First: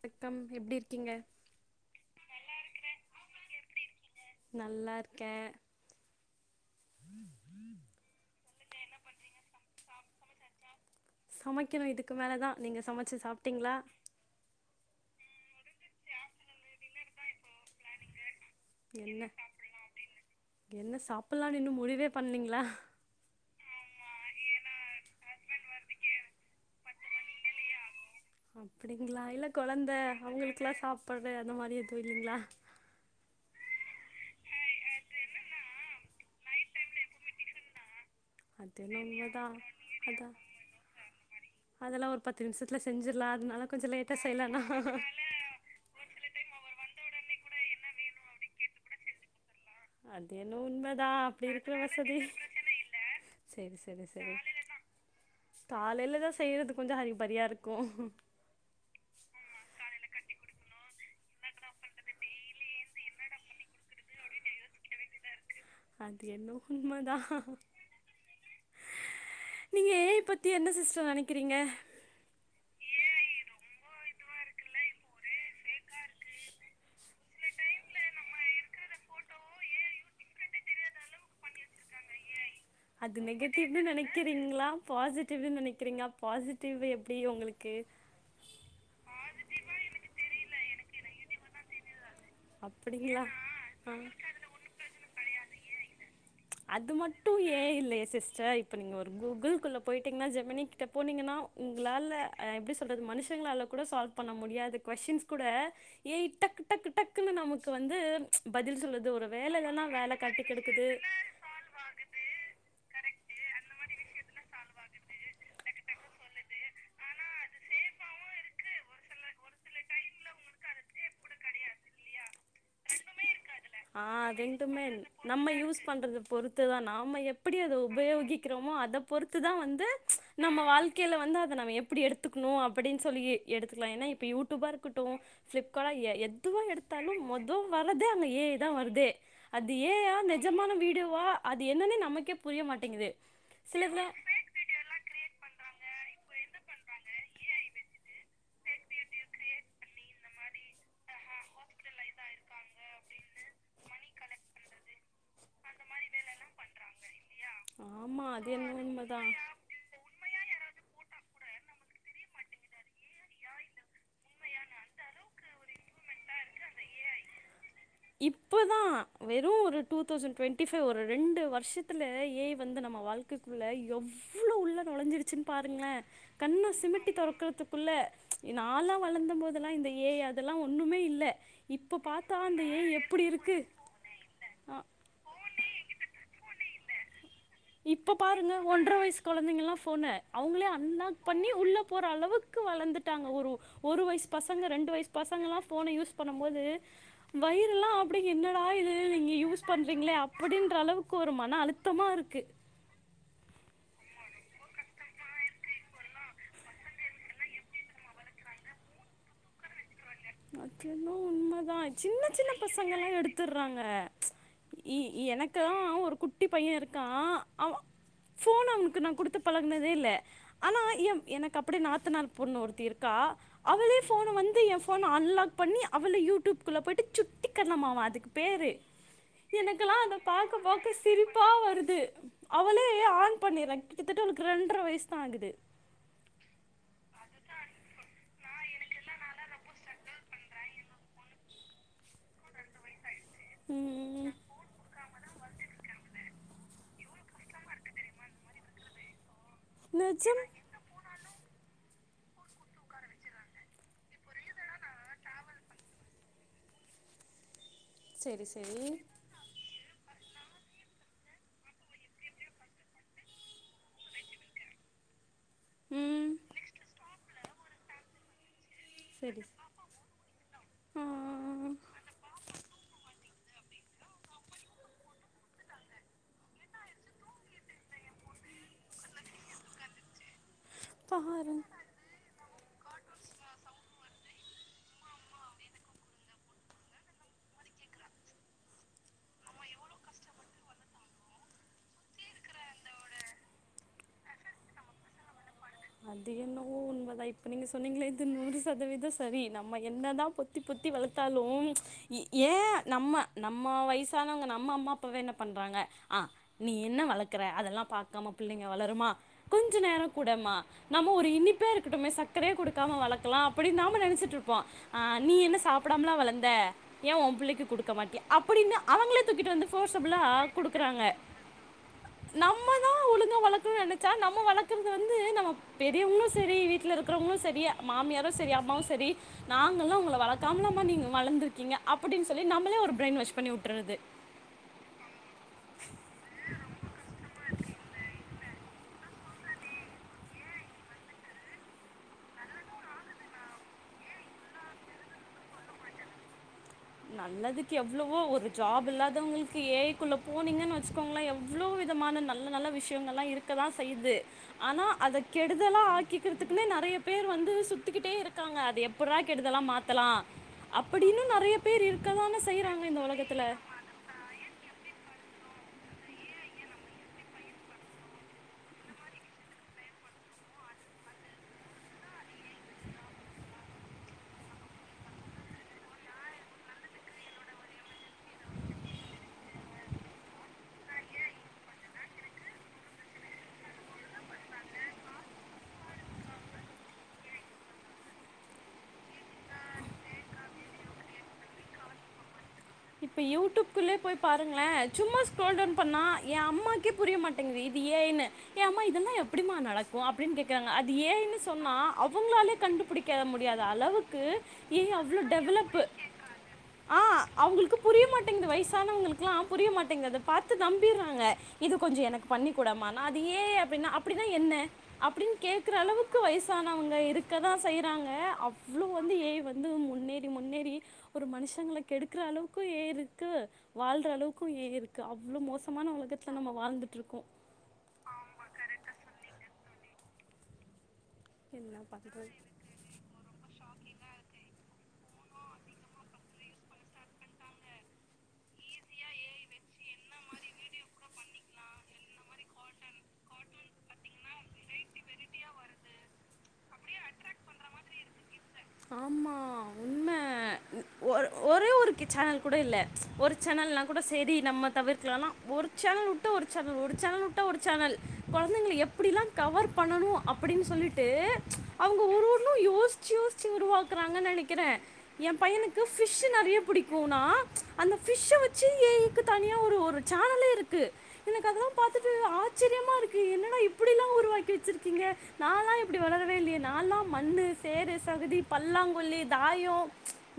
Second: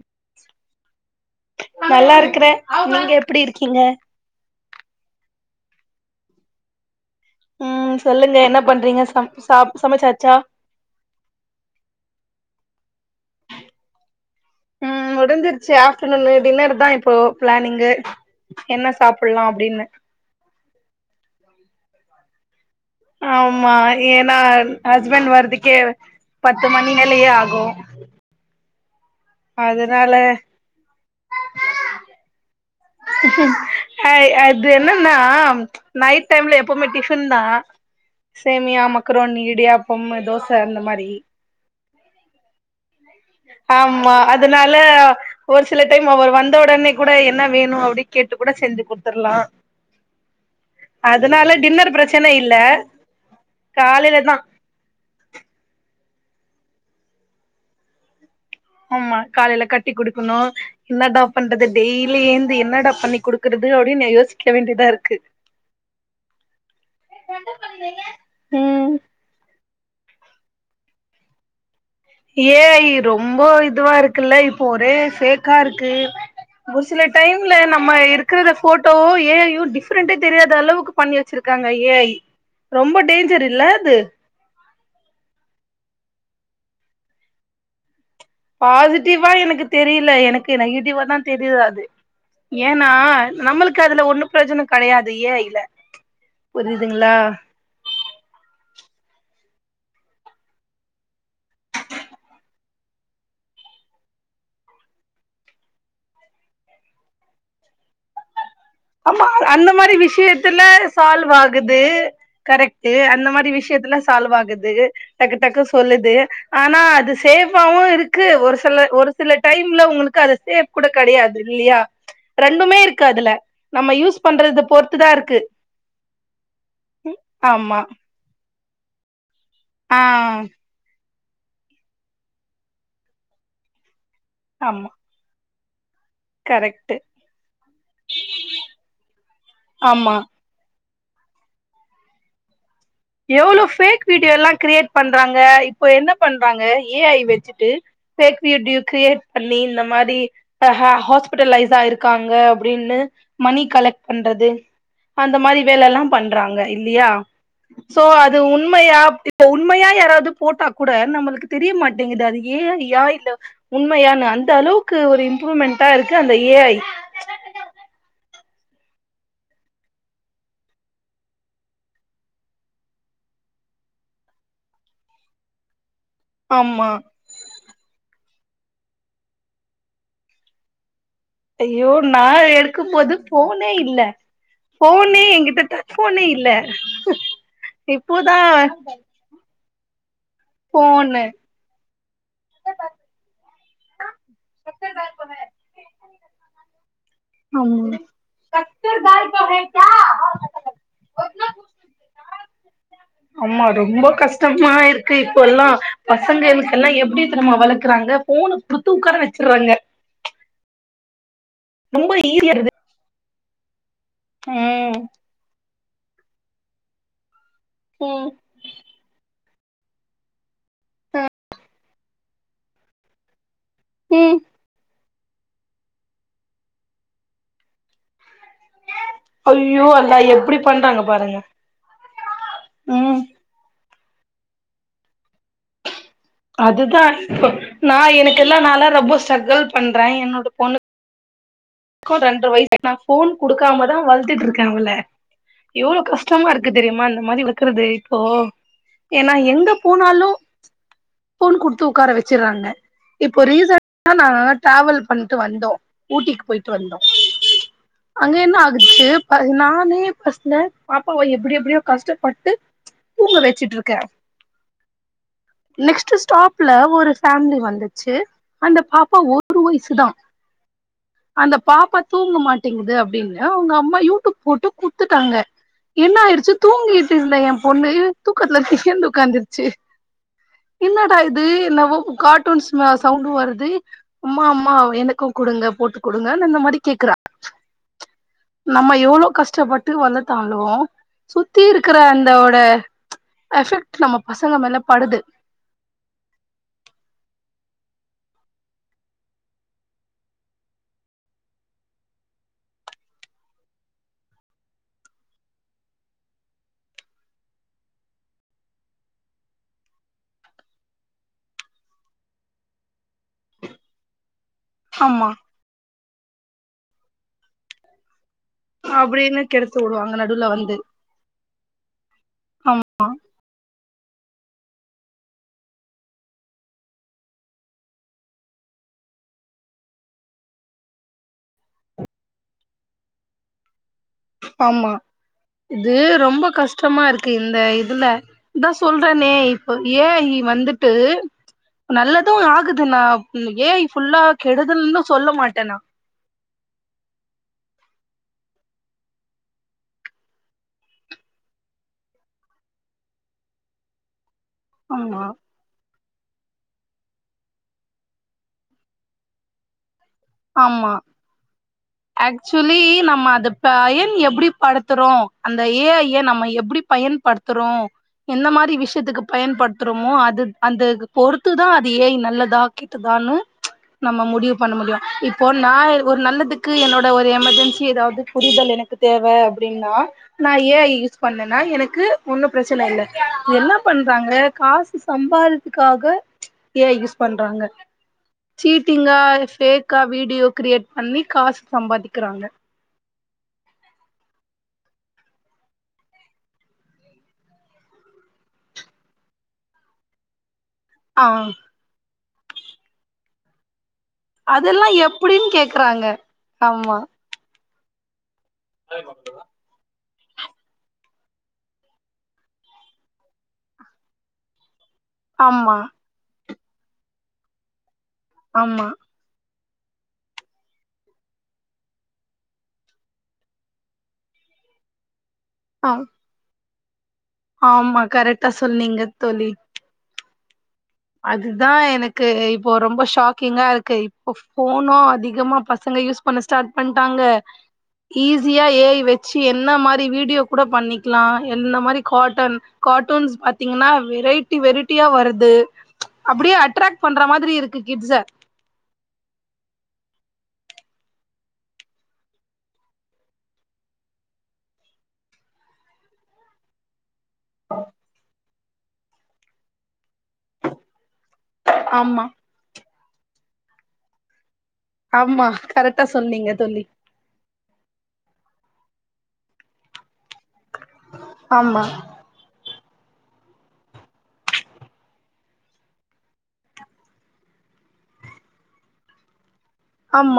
வணக்கம் எப்டி இருக்கீங்க க்கறே நீங்க எப்டி இருக்கீங்க நல்லா இருக்கே உம் சொல்லுங்க என்ன பண்றீங்க சம் சாப் சமைச்சாச்சா சமைக்கணு இதுக்கு மேலதா நீங்க சமச்சு சாப்ட்டீங்களா ம் முடிஞ்சிருச்சு ஆஃப்டர்நூனு டின்னர் தா இப்போ பிளானிங்கு என்ன சாப்புட்லா அப்டின்னு என்ன சாப்பிடலானு இன்னு முடிவே பண்ணீங்ளா ஆமா ஏன்னா ஹஸ்பெண்ட் வரதுக்கே பத்து மணி மேலயே ஆகு அ [unintelligible] அப்டிங்களா இல்ல கொழந்த அதனால அவுங்களுக்குல்லா சாபட்டு அந்த மாதிரி எதுவு இல்லிங்களா ஏய் அது என்னன்னா நைட் டைம்ல எப்பவுமே டிஃபன் தா சேமியா அது என்னவோ மக்கரோனி உண்மதா இடியாப்பம் அதா தோச அந்த மாரி அதெல்லா ஒரு பத்து நிமிஷத்துல செஞ்சிடலா அதனால கொஞ்சோ ஆமா லேட்டா செய்யலானா அதனால ஒரு சில டைம் அவர் வந்த ஓடனே கூட என்ன வேணு அப்டின்னு கேட்டு கூட செஞ்சு கொடுத்துடலா அது என்னு உண்மதா அப்டி இருக்கிறதா வசதி பிரச்சன இல்ல செரி செரி காலைல தா செரி காலைலதா செய்றது கொஞ்சோ அரி பரியா இருக்கு ஆமா காலையில கட்டி குடுக்கணு என்னடா பண்றது டெய்லி யேந்து என்னடா பண்ணி குடுக்குறது அப்டின்னு நா யோசிக்க வேண்டியதா இருக்கு அது என்னோ உண்மதா உம் நீங்க ஏஐ பத்தி என்ன சிஸ்டர் நினைக்கிறீங்க ஏஐ ரொம்போ இதுவா இருக்குல்ல இப்போ ஒரே ஃபேக்கா இர்க்கு ஒரு சில டைம்ல நம்ம இருக்கிற போட்டோ ஏஐயு டிஃப்ரெண்ட்டே தெரியாத அளவுக்கு பண்ணி வச்சிருக்காங்க ஏஐ அது நெகட்டிவ் நெனைக்கிறீங்களா பாசிட்டிவ் நெனைக்கிறீங்க பாசிட்டிவ் டிவி எப்டி உங்களுக்கு பாசிட்டிவா எனக்கு தெரில எனக்கு நெகட்டிவ தா தெரியிது அது ஏன்னா அப்டிங்களா நம்மளுக்கு ஆ அதுல ஒண்ணு பிரஜோனோ கிடையாது ஏஐ ல அது மட்டு ஏஐ இல்லயே சிஸ்டர் இப்ப நீங்க ஒரு கூகுள் குள்ள போயிட்டீங்கன்னா ஜெமினி கிட்ட போனீங்கன்னா உங்களால எப்டி சொல்றது மனுஷங்களால கூட சால்வ் பண்ண முடியாது கொஸ்டின்ஸ் கூட ஏஐ டக் டக் டக்குனு நமக்கு வந்து பதில் சொல்லுது ஒரு ஆமா வேலயில்லனா வேல காட்டி குடுக்குது க்குது கரெக்ட்டு அந்த மாதிரி விஷயத்துலா சால்வ் ஆகுது டக்கு டக்கு சொல்லுது ஆனா அது சேபாவு இருக்கு ஒரு சில ஒரு சில டைம்ல உங்களுக்கு அது சேப் கூட கிடையாது இல்லியா ரெண்டுமே இருக்கு அதுல நம்ம யூஸ் ஆஹ் பண்றத ரெண்டுமே பொறுத்துதா இருக்கு நம்ம யூஸ் பண்றது பொறுத்துதான் நம்ம எப்படி அத ஆமா உபயோகி [unintelligible] அத பொறுத் அது தா வந்து ஆ நம்ம வாழ்க் கீழ வந்தா அத நம்ம எப்பிடி எடுத்துக்குணு அப்படின்னு சொல்லி எ எடுத்துக்கலா ஏன்னா இப் ப்ப யூடூபா ஆமா இருக்கட்டு ஸ்லிப் கொல எ எத்துவு கரெக்ட்டு எடுத்தாலு மொதொ வரதே அந்த ஏ ஐ த் தா வருதே அது ஆமா ஏஐயா நெஜமான வீடியோ வா அது என்னன்னே நமக்கே புரிய மாட் எவ்வுளோ ஃபவேக் வீடியோ எல்லா கிரியேட் பண்றாங்க இப்ப என்ன பண் றாங்க ஏ ஐ வெச்சுட்டு ஃபவேக் வீடியு ஃகிரியேட் பண்ணி இந்த மாதிரி ஹ ஹாஸ்ப்பிட்ல்லைஸா இருக்காங்க அப்பிடின் மணி கலக்ட் பண்றது அந்த மாரி வேல எல்லா பண்றாங்க இல்லியா சோ ஆமா அது என்னமோ உண்மையா உண்மதா இப்ப உண்மையா யாராவுது போட்டா கூட நம்ளுக் தெரியமாட்டேங்குது அது ஏ ஐயா இல்ல உண்மையானு அந்த அளவுக்கு ஒரு இம்ப்ரூவ்மெண்டா இருக்கு அந்த ஏ ஐ இப்பதா வெறு ஒரு டூ தௌசண்ட் டொண்ட்டி ஃபைவ் ஒரு ரெண்டு வருஷத்துல ஏ ஐ வந்து நம்ம வாழ்க்கைக்குள்ள எவ்வுளோ உள்ள நுழஞ்சிருச்சின் பாருங்குளே கண்ணோ ஆமா சிமிட்டி தொறக்கறதுக் குள்ள நால்லா வளந்த போதுல்லா இந்த ஏ ஐ அதெல்லா ஒண்ணுமே இல் ஐயோ நா எடுக் க்கு போது இருக்கு ஃபோனே இல்ல ஆ ஃபோனே எங்கிட்ட டச் ஃபோனே இல்ல க இப்ப பாருங்க ஒன்ற வயிசு கொழந்திங்குல்லா ஃபோன்ன அவுங்குளே அன்லாக் ஃபோனு பண்ணி உள்ள போற அளவுக்கு வளந்துட்டாங்க ஒரு ஒரு வயிசு பசங்க ரெண்டு வயிஸ் பசங்கல்லா ஃபோன யூஸ் பண்ணம் போது வயிறுலா ஆமா அப்டி என்னடா இது நீங்க யூஸ் பண்றீங்குளே அப்பிடின்ற அளவுக்கு ஒரு மன் னா அலுத்தமா இருக்கு அம்மா ரொம்ப கஷ்டமா இருக்கு இப்புல்லா பசங்களுக்குல்லா எப்டித்திரிமா வளக்குறாங்க ஃபோனு குடுத்து உக்கார வெச்சுடுறாங்க வாட் யு நோ உம்மதா சின்ன சின்ன ஈஸியா இருக்குது பசங்கல்லா எடுத்துறாங்க ம் இ எனக்கல்லா னு ஒர் குட்டி பைய இருக்கா ஆவ ம் ஃபோன் அவுனுக் நா குடுத்த பழகுனதே இல்ல அனா இயம் எனக் அப்டி நாத்தனார் பொண்ணு ஒருத்தி இருக்கா அவளே ஃபோன ம் வந்து எஃப் ஃபோன அன்லாக் பண்ணி அவுளே யூடுப்க்குள்ள போயிட்டு சுட்டிகண்ணமா அதுக் பேரு ஐயோ எனக்கெல்லா அத அல்லா எப்டி பாக்க பாக்க பண்றாங்க பாருங்க சிரிப்பா வருது அவளே ம் ஆன் பண்ணிறா கிட்டதட்ட அவுளுக் ரெண்டர வயிசுதா ஆகுது அதுதா இப்ப நா எனக்குல்லா நால்லா ரொம்போ ஸ்ட்ரக்குல் பண்றா என்னோட பொண்ணுக் கொ ரெண்டர வயிசுனா ஃபோன் குடுக்காம தா ம் வளத்திட்ருக்க இவல எவ்ளோ கஷ்டமா இருக்கு தெரியுமா இந்த மாரி இருக்கறது இப்போ ஏ நா எங்க போனாலு நிஜம் போன் குடுத்து உக்கார வச்சுறாங்க இப்போ ரீசனா நா டிராவல் பண்ட்டு வந்தோ ஊட்டிக்கு போயி வந்தோ அங்க சரி என்ன சரி ஆகுச்சு ப நானே ஃபஸ்ட்ல பாப்பாவை எப்டி எப்புடியோ கஷ்டப்பட்டு தூங்க வச்சுட் இருக்க நெக்ஸ்ட்டு ம் ஸ்டாப்ல ஒரு ஃபேம்லி வந்துச்சு அந்த பாப்பா சரி ஒரு வய்சுதா ம், பாப்பா தூங்க மாட்டேங்குது அப்டின்னு அவங்க அம்மா யூடியூப் போட்டு குத்துட்டாங்க என்ன ஆயிடுச்சு தூங்கிட் இருந்த எ பொண்ணு தூக்கத்துல எழ்ந்து உக்காந்துர்ச்சு என்னடா இது பாரு என்னவோ காட் [unintelligible] வ சவுண்டு வருது அம்மா அம்மா எனக்கு குடுங்க போட்டுத் குடுங்க னு இந்த மாரி கேக்குறா நம்ம எவ்ளோ கஷ்டப்பட்டு வளத்தாலு சுத்தி இருக்கிற அந்தோட எஃபெக்ட் நம்ம பசங்க மேல படுது அது என்னவோ உண்மதா இப்ப நீங்க சொன்னீங்களே இது நூறு சதவீத சரி நம்ம என்னதா பொத்தி பொத்தி வளத்தாலு எ நம்ம நம்ம வய்சானவங்க நம்ம அம்மா அப்பாவ என்ன பண்றாங்க ஆ நீ என்ன வளக்கற அதெல்லா பாக்காம பிள்ளைங்க வளருமா கொஞ்ச நேரோ குடேமா நம்ம ஒரு இனிப்பே இருக்கட்டுமே சக்கரயே குடுக்காம வளக்கலா அப்படின் நாம நெனைச்சிட்டுருப் வா ஆமா நீ என்ன சாப்பி [unintelligible] லா வளந்த ஏ உம்பிள்ளைக்கு குடுக்க மாட்டியா அப்படின்னு அவங்களே அப்டின்னு தூக்கிட்டு வந்து கெடுத்து வுடுவாங்க ஃபோர்சபலா நடுவுல வந்து குடுக்குறாங்க நம்ம ஆமா தா ஒலுங்கா வளத்தோ [unintelligible] தா நம்ம வளக்கறது வந்து நம்ம பெரியவங்களு செரி வீட்ல இருக்கிறவங்களு செரி மாமியாரு செரி அம்மாவு செரி நாங்களல்லா உங்கள வளக்காம்லா ம நீங்க வளந்திருக்கீங்க அப்படின் சொல்லி நம்மளே ஒரு பிரைன் வாஷ் பண்ணி உட்டுறது ஆமா இது ரொம்ப கஷ்டமா இருக்கு இந்த இதுல இதா சொல்றேனே இப்ப ஏ ஐ வந்துட்டு நல்லது ஆகுது நா ஏ ஐ ஃபுல்லா கெடுதல்னு சொல்ல மாட்டே நா நல்லதுக்கு எவ்வளவோ ஒரு ஜாப் இல்லாதவங்களுக்கு ஏ ஐ க்குள்ள போனீங்கன்னு வச்சுக்கோங்களே எவ்ளோ விதமான நல்ல நல்ல விஷயங்கள்லா இருக்க தா செய்யிது ஆனா அத ஆமா கெடுதலா ஆக்கிக் க்கறதுக்கனே நெறைய பேர் வந்து சுத்திக்கிட்டே இருக்காங்க அத எப்பிட்றா கெடுதலா மாத் லா அப்படின்னு நெறையப் ஆக்ஸுலி நம்ம அத பயன் எப்படி படுத்தறோ அந்த ஏ ஐ ய நம்ம எப்டி பயன்படுத்துறோ எந்த மாரி விஷ்யத்துக்கு பயன்பட்த்துறோமோ அது அந்த பொறுத்துதா அது ஏ ஐ நல்லதா கெட்டுதானு நம்ம முடிவு பண்ண முடியு இப்போ நா ஒரு நல்லதுக்கு என்னோட ஒரு எமெர்ஜென்சி எதாவ்து புரிதல் எனக்கு தேவ அப்புடின்னா நா ஏ ஐ யூஸ் பண்ணன்னா எனக்கு ஒன்னு பிரச்சன இல்ல என்னா பண்றாங்க காசு சம்பாரத்துக்காக ஏ ஐ யூஸ் பண்றாங்க சீட்டிங்கா ஃபேக் கா வீடியோ கிரியேட் பண்ணி காசு சம்பாதிக்கிறாங்க இப்ப யூடிடூப்க்குள்ளே போய் பாருங்ளே சும்மா ஸ்குரோல்டௌன் பண்ணா எ அம்மாக்கே புரிய மாட்டேங்குது இது ஏ ஐ னு எ அம்மா இதலா எப்புடிமா நடக்கு அப்டின் கேக் [unintelligible] அது ஏ ஐ ஆ ன்னு சொன்னா அ உங்ளாலே கண்டுபிடிக்க முடியாத அளவுக் அதெல்லா எப்புடின் கேக்குறாங்க ஆமா இந்த வய்சானவங்ளுக்குல்லா புரிய மாட்டேங்குது பார்த்து நம்பிறாங்க இது கொஞ்சோ எனக்கு பண்ணிக்குடமா அது ஏ அப்டின்னா அப்டின்னா என்ன அப்டின்னு கேகுற ஆமா அளவுக்கு வயசு வயசானவங்க இருக்கதா செய் இருக்காங்க அவ்ளோ ஆமா வந்து ஏ ஐ வந் இது முன்னேறி முன்னேறி ஒரு மனுஷங்கள கெடுக்குற அளவுக் இப்ப ஏ ஐ ருக்கு வாழ்ற அளவுக்கு ஏ ஐ ருக்கு அவ் அவ்ளோ ஆ மோசமான ஒலகத்துல நம்ப வாழ்ந் ட்ருக்கோ [unintelligible] ஆமா கரெக்டா சொன்னீங்க தோழி அதுதா என்ன பண்ணுறது எனக்கு இப்போ ரொம்ப ஷாக்கிங்கா இருக்கு இப்போ ஃபோனோ அது அதிகமா பசங்க யூஸ் பண்ண ஸ்டார்ட் பண்ணிட்டாங்க ஈஸியா ஏ ஐ வெச்சி என்ன மாரி வீடியோ கூட பண்ணிக்கலா என்ன மாரி காட்டன் காட்டூன்ஸ் பாத்தீங்கன்னா வெரைட்டி வெரைட்டியா வரது அப்டியே அட்ராக் பண்ற மாரி இருக்கு கிட்ஸ ஆமா உண்ம ஒரே ஒரு சேனல் கூட இல்ல ஒரு சேனல்னா கூட சேரி நம்ப தவிர்க்கலானா ஒரு சேனல் வுட்டு ஒரு சேனல் ஒரு சேனல் வுட்டா ஒரு சேனல் கொழ புள்ளைங்கள எப்டில்லா கவர் பண்ணனு அப்டின்னு சொல்லிட்டு அவுங்க ஆமா ஒரு ஒன்னு யோஷ் சஜுஸ் வச்சி உருவாக்குறாங்கனு நென கிறே ஏ ஆமா பையனுக்கு கரெக்டா ஃபிஷு சொன்னீங்க நெறைய தோழி புடிக்குனா அந்த ஃபிஷ வெச்சி ஏ ஐ தனியா ஒரு ஒரு சேனலே இருக் எனக்கு அதெல்லா ஆமா பாத்துட்டு ஆச்ச இருக்கு என்னடா இப்டில்லா உருவாக்கி வெச்சிருக்கீங்க நானெலா இப்டி வெளாடவே இல்லயே நாலா மண்ணு சேரு சகுதி பல்லாங்குழி தாய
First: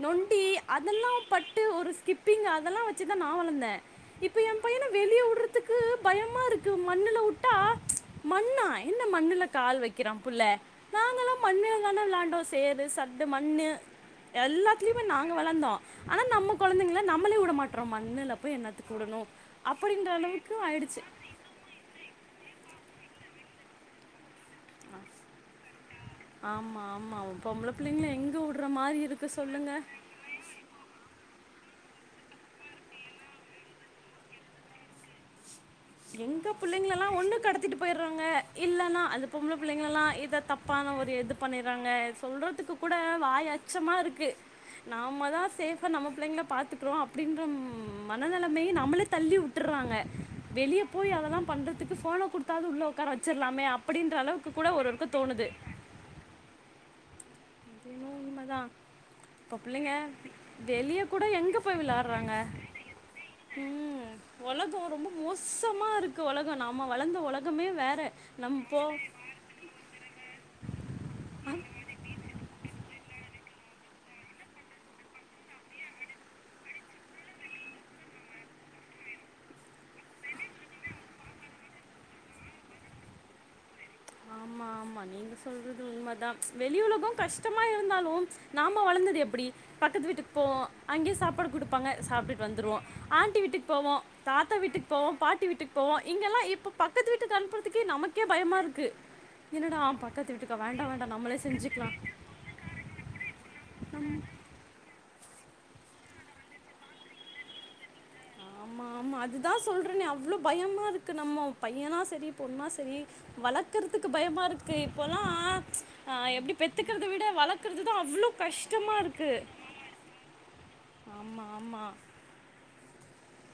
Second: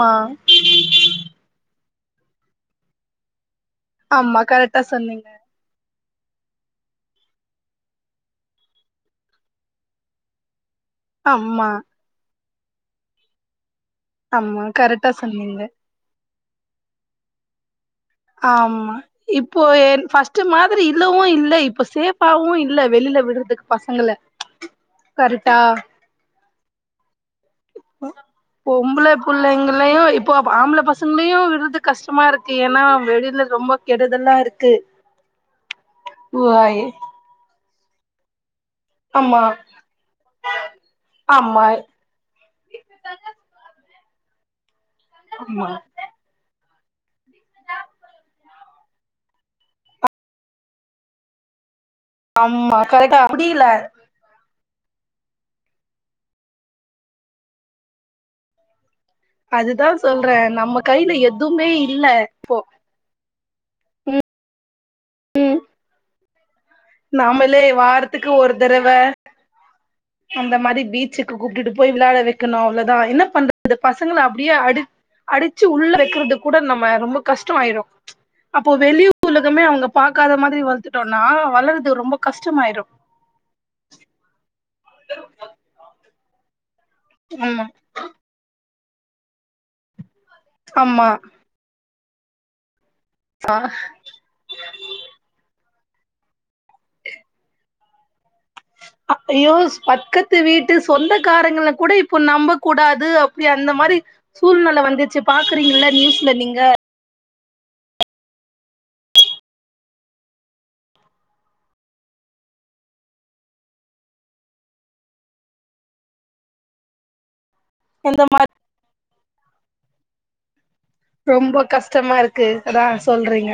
[inaudible] நொண்டி அதெல்லா பட்டு ஒரு கிப்பிங் அதெலா வெச்சிதா நா வளந்தே இப்ப ஆமா ஏ கரெக்டா பையன வெளிய சொன்னீங்க வுடுறதுக்கு பயமா இருக்கு மண்ணுல வுட்டா மண்ணா என்ன மண்ணுல கால் வெக்கிறா புள்ள நாங்கெல்லா ஆமா மண்ணுல தானே விளாண்டோஸ் சேரு சட்டு மண்ணு ஆமா எல்லாத்துலயுமே கரெக்டா நாங்க சொன்னீங்க வளர்ந்தோ ஆனா நமக் கொழந்தைகள நம்மளே வுட மாட் ஆமா இப்போ என் அப்படின்ற ஃபஸ்ட்டு அளவுக்கு மாதிரி ஆயிடுச்சு இல்லவு இல்ல இப்ப சேஃப்பாவு இல்ல வெளியில விடுறதுக்கு பசங்கள ஆ கரெக்டா கருட்டா ஆமா ஆமா [inaudible] எங்க விடுற மாரி பொம்பளை இருக்கு சொல்லுங்க பிள்ளைங்களையும் இப்போ ஆம்பளை பசங்களையும் விருது கஷ்டமா இருக்கு ஏன்னா வெளியில ரொம்ப கெடுதலா இருக்கு. எங்க வாய் பிள்ளைங்களலாம் ஒண்ணு கடத்திட்டு இல்லைன்னா அது ஆமா பொம்பல பிள்ளைங்களல்லாம் இதை தப்பான ஒரு இது ஆமா பண்ணறாங்க சொல்றதுக்கு கூட வாய் அச்சமா இருக்கு. கு [unintelligible] நாம்ம தா ஆமா சேஃபா நம்ம புள்ளைங்கள பாத்துக் அப்ரோ அப்டின்ற மனநிலமைபேய் நம்மளே தள்ளி உட்டுற்றாங்க வெளியே போய் அதல்லா பண்றத் அதுக்கு ஃபோன குடுத்தாவது ஆமா உள்ளே உக்கார கரெக்டா வெச்சறலாமே முடியல அப்பிடின்ற அளவுக்கு கூட ஒரு தோணுது அதுவு உண்மதா இப்ப அதுதா புள்ளைங்க சொல்றே நம்ம வெளிய கையில கூட எங்க எதுவுமே போய் இல்ல விளயாட்றாங்க ம் ஒலகொ ரொம்ப மோஸ்சமா இருக் கு ஒல நம்மளே வாரத்துக்கு ஒரு நம் போ தடவ அந்த மாரி பீச்சுக்கு கூப்டுட்டு போய் விளாட வெக்கணு அவ்ளோ நா என்ன [inaudible] பசங்கள அப்டியே அடி அடிச்சு உள்ள வெக்கறது கூட நம்ம ரொம்ப கஷ்டொ ஆய்ரு அப்போ வெளி உலகமே அவுங்க பாக்காத மாதிரி வளத்துட்டோன்னா வளர் இது ரொம்ப கஷ்டமாய்ரும் ஆமா ஆமா நீங்க சொல்றது உண்மதா வெளி உலகோ கஷ்டமா ஆமா இருந்தாலு நாம வளந்தது எப்பிடி பக்கத்து வீட்டுக் போவொ ஆமா அங்யே சாப்பாடு குடுப்பாங்க சாப்டுட் வந்துருவோ ஆண்டி வீட்டுக் போவோ தாத்தா வீட்டுக் போவோ பாட்டி வீட்டுக் போவோ இங்கெல்லா இப்பொ பக்கத்து வீட்டுக் அனுப்புறதுக்கே நமக் கே பயமா இருக்கு என்னடா [unintelligible] பக்கத்து வீட்டுக்கா வீட்டு வேண்டா வேண்டா நம்மளே சொந்தக்காரங்கள செஞ்சுக்கலா கூட இப்போ நம்பக்கூடாது அப்டிய அந்த மாரி சூழ்நல வந் துச்சு பாக்குறீங்கள நியூஸ்ல நீங்க ஆமா ஆமா அதுதா சொல்றனே அவ்ளோ பயம்மா இருக்கு நம்ம பையனா செரி பொண்ணா செரி வளக்கறதுக்கு பயம்மா இருக்கு இப்பல்லா ஆ எப்டி பெத்துக்கறத விட வளக் கறதுதா அந்த அவ்ளோ மாரி கஷ்டமா இருக்கு ஆமா ரொம்ப ஆமா கஷ்டமா இருக்கு அதா சொல்றீங்க